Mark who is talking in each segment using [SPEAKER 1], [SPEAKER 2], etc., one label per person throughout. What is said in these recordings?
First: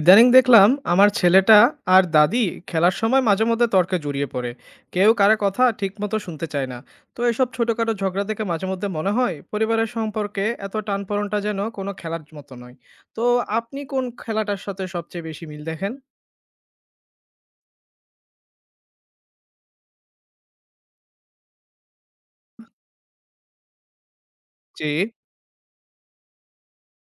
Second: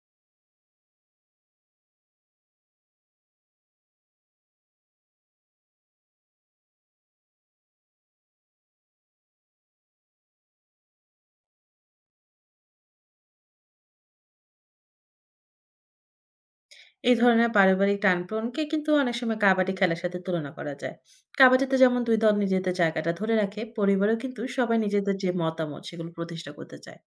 [SPEAKER 1] ইদানিং দেখলাম আমার ছেলেটা আর দাদি খেলার সময় মাঝে মধ্যে তর্কে জড়িয়ে পড়ে। কেউ কারো কথা ঠিকমতো শুনতে চায় না। তো এসব ছোটখাটো ঝগড়া থেকে মাঝে মধ্যে মনে হয় পরিবারের সম্পর্কে এত টানপোড়েনটা যেন কোনো খেলার মতো নয়। তো আপনি কোন খেলাটার সাথে সবচেয়ে বেশি মিল দেখেন?
[SPEAKER 2] এই ধরনের পারিবারিক টানপ্রনকে কিন্তু অনেক সময় কাবাডি খেলার সাথে তুলনা করা যায়। কাবাডিতে যেমন ২ দল নিজেদের জায়গাটা ধরে রাখে, পরিবারেও কিন্তু সবাই
[SPEAKER 1] জি,
[SPEAKER 2] নিজেদের যে মতামত সেগুলো প্রতিষ্ঠা করতে চায়।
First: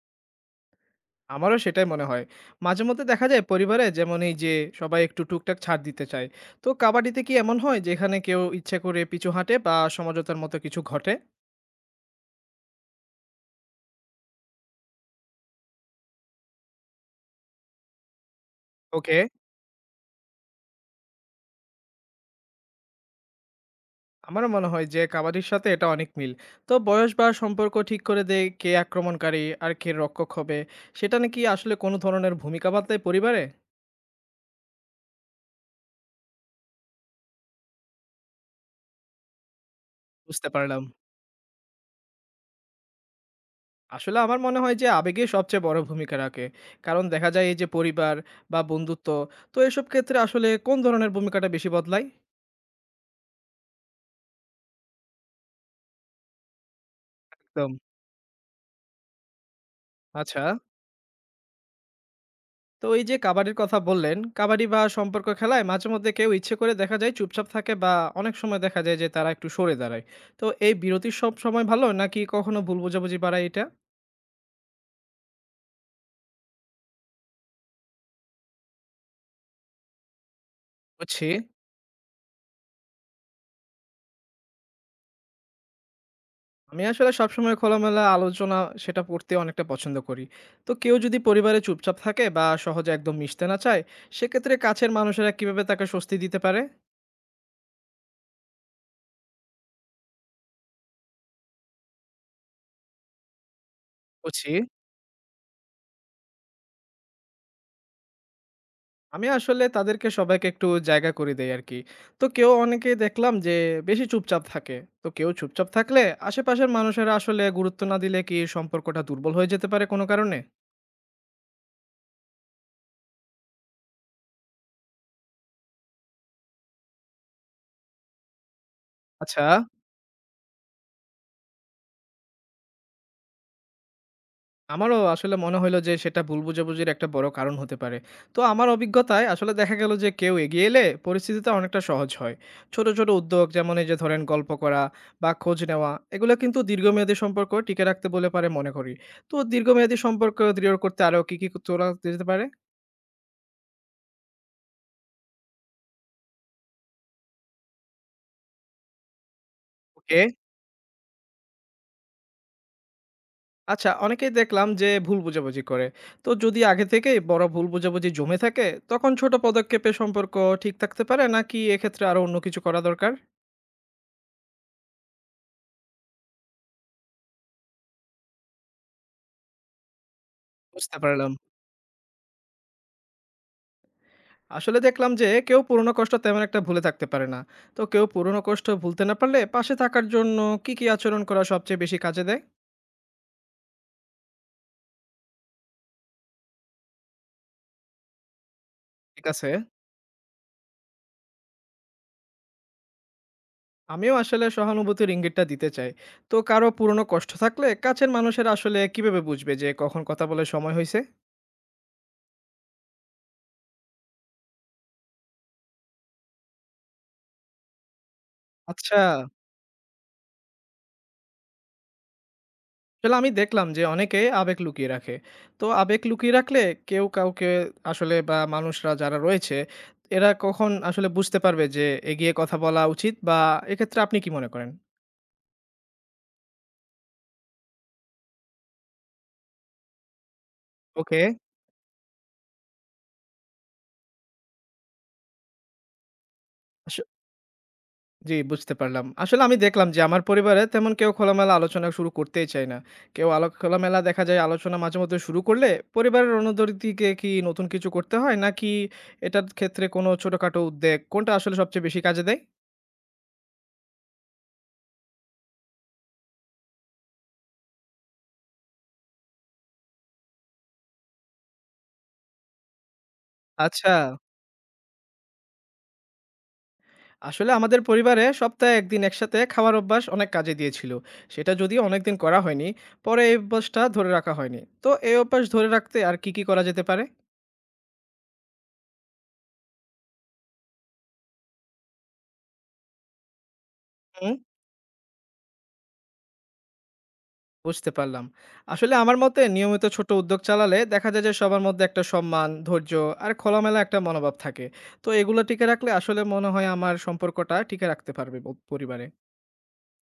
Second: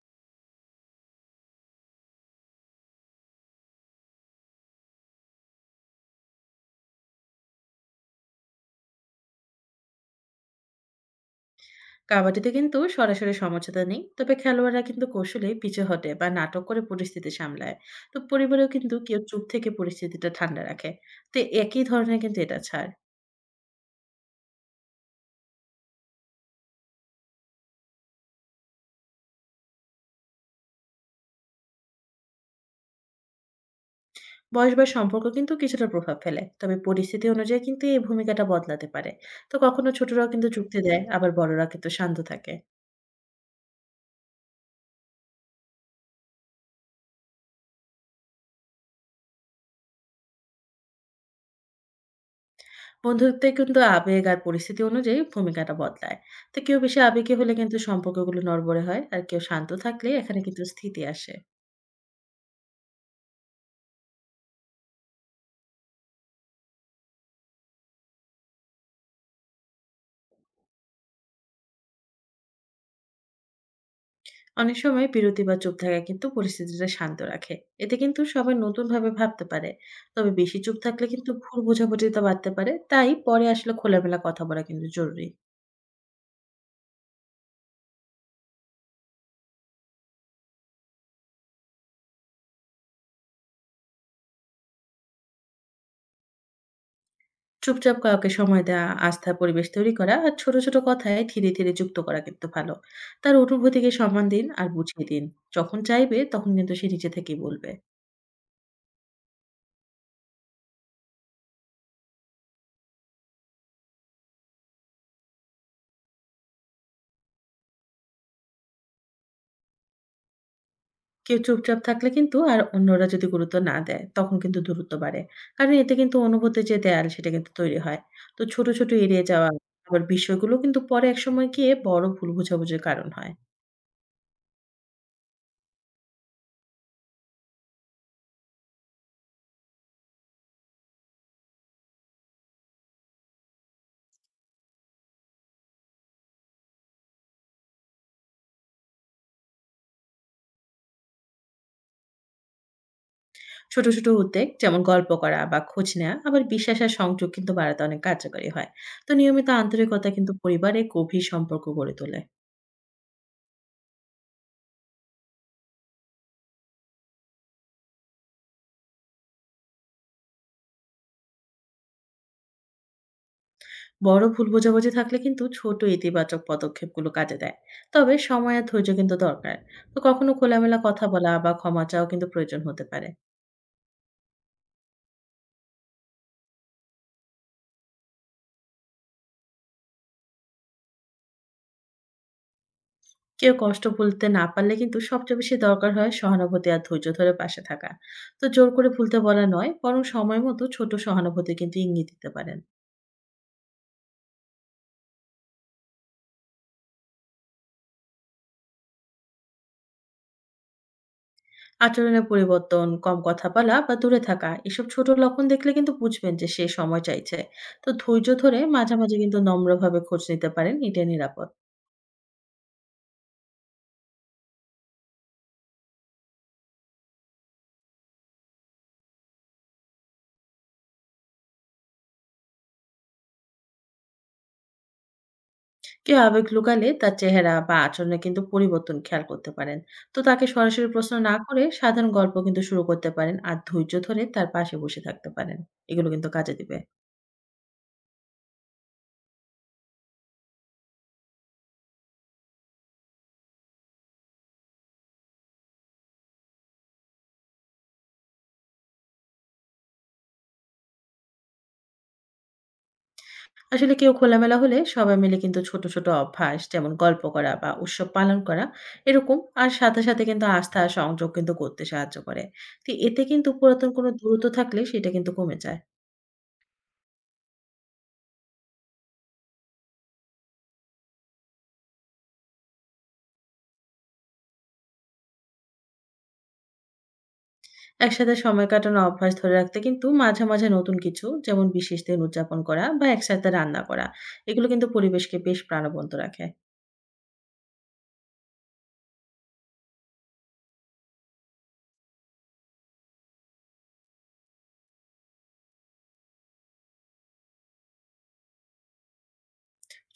[SPEAKER 1] আমারও সেটাই মনে হয়। মাঝে মধ্যে দেখা যায় পরিবারে যেমন এই যে সবাই একটু টুকটাক ছাড় দিতে চায়। তো কাবাডিতে কি এমন হয় যেখানে কেউ ইচ্ছে করে পিছু হাঁটে বা সমঝোতার মতো কিছু ঘটে?
[SPEAKER 2] কাবাডিতে কিন্তু সরাসরি সমঝোতা নেই। তবে খেলোয়াড়রা কিন্তু কৌশলে পিছু হটে বা নাটক করে পরিস্থিতি সামলায়। তো পরিবারেও কিন্তু
[SPEAKER 1] ওকে।
[SPEAKER 2] কেউ চুপ থেকে পরিস্থিতিটা ঠান্ডা রাখে। তো একই ধরনের কিন্তু এটা ছাড়।
[SPEAKER 1] আমারও মনে হয় যে কাবাডির সাথে এটা অনেক মিল। তো বয়স বা সম্পর্ক ঠিক করে দেয় কে আক্রমণকারী আর কে রক্ষক হবে, সেটা নাকি আসলে কোনো ধরনের ভূমিকা পাল্টায় পরিবারে?
[SPEAKER 2] বয়স বা সম্পর্ক কিন্তু কিছুটা প্রভাব ফেলে। তবে পরিস্থিতি অনুযায়ী কিন্তু এই ভূমিকাটা বদলাতে পারে। তো কখনো ছোটরাও কিন্তু
[SPEAKER 1] বুঝতে
[SPEAKER 2] যুক্তি
[SPEAKER 1] পারলাম।
[SPEAKER 2] দেয়, আবার বড়রা কিন্তু শান্ত থাকে।
[SPEAKER 1] আসলে আমার মনে হয় যে আবেগে সবচেয়ে বড় ভূমিকা রাখে। কারণ দেখা যায় এই যে পরিবার বা বন্ধুত্ব, তো এসব ক্ষেত্রে আসলে কোন ধরনের ভূমিকাটা বেশি বদলায়?
[SPEAKER 2] বন্ধুত্বে কিন্তু আবেগ আর পরিস্থিতি অনুযায়ী ভূমিকাটা বদলায়। তো কেউ বেশি আবেগী হলে
[SPEAKER 1] একদম।
[SPEAKER 2] কিন্তু সম্পর্কগুলো নড়বড়ে হয়, আর কেউ শান্ত থাকলে এখানে
[SPEAKER 1] আচ্ছা,
[SPEAKER 2] কিন্তু স্থিতি আসে।
[SPEAKER 1] তো এই যে কাবাডির কথা বললেন, কাবাডি বা সম্পর্ক খেলায় মাঝে মধ্যে কেউ ইচ্ছে করে দেখা যায় চুপচাপ থাকে বা অনেক সময় দেখা যায় যে তারা একটু সরে দাঁড়ায়। তো এই বিরতি সব সময় ভালো নাকি কখনো ভুল বোঝাবুঝি বাড়ায় এটা?
[SPEAKER 2] অনেক সময় বিরতি বা চুপ থাকা কিন্তু পরিস্থিতিটা শান্ত রাখে। এতে কিন্তু সবাই নতুনভাবে ভাবতে পারে। তবে বেশি চুপ থাকলে
[SPEAKER 1] বুঝছি।
[SPEAKER 2] কিন্তু ভুল বোঝাবুঝিটা বাড়তে পারে। তাই পরে আসলে খোলামেলা কথা বলা কিন্তু জরুরি।
[SPEAKER 1] আমি আসলে সবসময় খোলামেলা আলোচনা সেটা পড়তে অনেকটা পছন্দ করি। তো কেউ যদি পরিবারে চুপচাপ থাকে বা সহজে একদম মিশতে না চায়, সেক্ষেত্রে কাছের মানুষেরা কিভাবে তাকে স্বস্তি দিতে পারে?
[SPEAKER 2] চুপচাপ কাউকে সময় দেওয়া, আস্থার পরিবেশ তৈরি করা আর ছোট, ছোট কথায় ধীরে, ধীরে যুক্ত করা কিন্তু ভালো। তার অনুভূতিকে সম্মান দিন
[SPEAKER 1] বুঝছি।
[SPEAKER 2] আর বুঝিয়ে দিন। যখন চাইবে তখন কিন্তু সে নিজে থেকেই বলবে।
[SPEAKER 1] আমি আসলে তাদেরকে সবাইকে একটু জায়গা করে দেই আরকি। তো অনেকেই দেখলাম যে বেশি চুপচাপ থাকে। তো কেউ চুপচাপ থাকলে আশেপাশের মানুষেরা আসলে গুরুত্ব না দিলে কি সম্পর্কটা দুর্বল হয়ে যেতে পারে কোনো কারণে?
[SPEAKER 2] কেউ চুপচাপ থাকলে কিন্তু আর অন্যরা যদি গুরুত্ব না দেয় তখন কিন্তু দূরত্ব বাড়ে। কারণ এতে কিন্তু অনুভূতির যে দেয়াল সেটা কিন্তু তৈরি হয়। তো ছোট, ছোট এড়িয়ে
[SPEAKER 1] আচ্ছা।
[SPEAKER 2] যাওয়া আবার বিষয়গুলো কিন্তু পরে একসময় গিয়ে বড় ভুল বোঝাবুঝির কারণ হয়।
[SPEAKER 1] আমারও আসলে মনে হইলো যে সেটা ভুল বোঝাবুঝির একটা বড় কারণ হতে পারে। তো আমার অভিজ্ঞতায় আসলে দেখা গেল যে কেউ এগিয়ে এলে পরিস্থিতিটা অনেকটা সহজ হয়। ছোট, ছোট উদ্যোগ যেমন এই যে ধরেন গল্প করা বা খোঁজ নেওয়া, এগুলো কিন্তু দীর্ঘমেয়াদী সম্পর্ক টিকে রাখতে বলে পারে মনে করি। তো দীর্ঘমেয়াদী সম্পর্ক দৃঢ় করতে আরো কি, কি তোলা যেতে পারে?
[SPEAKER 2] ছোট, ছোট উদ্বেগ যেমন গল্প করা বা খোঁজ নেয়া আবার বিশ্বাস আর সংযোগ কিন্তু বাড়াতে অনেক কার্যকরী হয়। তো নিয়মিত আন্তরিকতা
[SPEAKER 1] ওকে।
[SPEAKER 2] কিন্তু পরিবারে গভীর সম্পর্ক গড়ে তোলে।
[SPEAKER 1] আচ্ছা, অনেকেই দেখলাম যে ভুল বোঝাবুঝি করে। তো যদি আগে থেকেই বড় ভুল বোঝাবুঝি জমে থাকে, তখন ছোট পদক্ষেপে সম্পর্ক ঠিক থাকতে পারে নাকি এক্ষেত্রে আরো অন্য কিছু করা দরকার?
[SPEAKER 2] বড় ভুল বোঝাবুঝি থাকলে কিন্তু ছোট ইতিবাচক পদক্ষেপগুলো কাজে দেয়। তবে সময় আর ধৈর্য কিন্তু দরকার। তো কখনো খোলামেলা
[SPEAKER 1] বুঝতে
[SPEAKER 2] কথা বলা
[SPEAKER 1] পারলাম।
[SPEAKER 2] বা ক্ষমা চাও কিন্তু প্রয়োজন হতে পারে।
[SPEAKER 1] আসলে দেখলাম যে কেউ পুরনো কষ্ট তেমন একটা ভুলে থাকতে পারে না। তো কেউ পুরনো কষ্ট ভুলতে না পারলে পাশে থাকার জন্য কি কি আচরণ করা সবচেয়ে বেশি কাজে দেয়?
[SPEAKER 2] কেউ কষ্ট ভুলতে না পারলে কিন্তু সবচেয়ে বেশি দরকার হয় সহানুভূতি আর ধৈর্য ধরে পাশে থাকা। তো জোর করে ভুলতে
[SPEAKER 1] ঠিক
[SPEAKER 2] বলা
[SPEAKER 1] আছে।
[SPEAKER 2] নয়, বরং সময় মতো ছোট সহানুভূতি কিন্তু ইঙ্গিত দিতে পারেন।
[SPEAKER 1] আমিও আসলে সহানুভূতির ইঙ্গিতটা দিতে চাই। তো কারো পুরনো কষ্ট থাকলে কাছের মানুষের আসলে কিভাবে বুঝবে যে কখন কথা বলে সময় হয়েছে?
[SPEAKER 2] আচরণের পরিবর্তন, কম কথা বলা বা দূরে থাকা, এসব ছোট লক্ষণ দেখলে কিন্তু বুঝবেন যে সে সময় চাইছে। তো ধৈর্য ধরে
[SPEAKER 1] আচ্ছা।
[SPEAKER 2] মাঝামাঝি কিন্তু নম্রভাবে খোঁজ নিতে পারেন, এটা নিরাপদ।
[SPEAKER 1] আসলে আমি দেখলাম যে অনেকে আবেগ লুকিয়ে রাখে। তো আবেগ লুকিয়ে রাখলে কেউ কাউকে আসলে বা মানুষরা যারা রয়েছে এরা কখন আসলে বুঝতে পারবে যে এগিয়ে কথা বলা উচিত, বা এক্ষেত্রে আপনি কি মনে করেন?
[SPEAKER 2] কেউ আবেগ লুকালে তার চেহারা বা আচরণে কিন্তু পরিবর্তন খেয়াল করতে পারেন। তো তাকে সরাসরি প্রশ্ন
[SPEAKER 1] ওকে।
[SPEAKER 2] না করে সাধারণ গল্প কিন্তু শুরু করতে পারেন আর ধৈর্য ধরে তার পাশে বসে থাকতে পারেন। এগুলো কিন্তু কাজে দিবে।
[SPEAKER 1] আস জি, বুঝতে পারলাম। আসলে আমি দেখলাম যে আমার পরিবারে তেমন কেউ খোলামেলা আলোচনা শুরু করতেই চায় না। কেউ আলো খোলামেলা দেখা যায় আলোচনা মাঝেমধ্যে শুরু করলে পরিবারের অনুদরিতিকে কি নতুন কিছু করতে হয়? নাকি এটার ক্ষেত্রে কোনো ছোটখাটো উদ্যোগ কোনটা আসলে সবচেয়ে বেশি কাজে দেয়?
[SPEAKER 2] আসলে কেউ খোলামেলা হলে সবাই মিলে কিন্তু ছোট ছোট অভ্যাস যেমন গল্প করা বা উৎসব পালন করা এরকম আর সাথে সাথে কিন্তু আস্থা আর সংযোগ কিন্তু করতে সাহায্য করে। তো এতে কিন্তু পুরাতন
[SPEAKER 1] আচ্ছা,
[SPEAKER 2] কোনো দূরত্ব থাকলে সেটা কিন্তু কমে যায়।
[SPEAKER 1] আসলে আমাদের পরিবারে সপ্তাহে ১ দিন একসাথে খাওয়ার অভ্যাস অনেক কাজে দিয়েছিল। সেটা যদিও অনেকদিন করা হয়নি। পরে এই অভ্যাসটা ধরে রাখা হয়নি। তো এই অভ্যাস ধরে রাখতে আর কি, কি করা যেতে পারে?
[SPEAKER 2] একসাথে সময় কাটানোর অভ্যাস ধরে রাখতে কিন্তু মাঝে, মাঝে নতুন কিছু যেমন বিশেষ দিন উদযাপন করা বা একসাথে রান্না করা,
[SPEAKER 1] হুম।
[SPEAKER 2] এগুলো কিন্তু পরিবেশকে বেশ প্রাণবন্ত রাখে।
[SPEAKER 1] বুঝতে পারলাম। আসলে আমার মতে নিয়মিত ছোট উদ্যোগ চালালে দেখা যায় যে সবার মধ্যে একটা সম্মান, ধৈর্য আর খোলামেলা একটা মনোভাব থাকে। তো এগুলো টিকে রাখলে আসলে মনে হয় আমার সম্পর্কটা টিকে রাখতে পারবে ব পরিবারে।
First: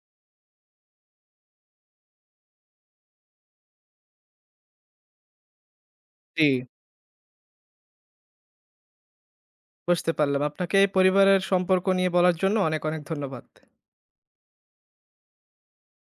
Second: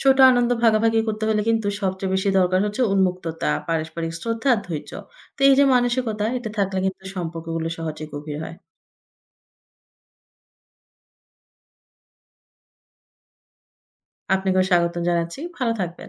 [SPEAKER 2] ছোট আনন্দ ভাগাভাগি করতে হলে কিন্তু সবচেয়ে বেশি দরকার হচ্ছে উন্মুক্ততা, পারস্পরিক শ্রদ্ধা আর ধৈর্য। তো এই যে মানসিকতা,
[SPEAKER 1] জি।
[SPEAKER 2] এটা থাকলে কিন্তু সম্পর্কগুলো সহজে গভীর হয়।
[SPEAKER 1] বুঝতে পারলাম। আপনাকে এই পরিবারের সম্পর্ক নিয়ে বলার জন্য অনেক, অনেক ধন্যবাদ।
[SPEAKER 2] আপনাকেও স্বাগতম জানাচ্ছি। ভালো থাকবেন।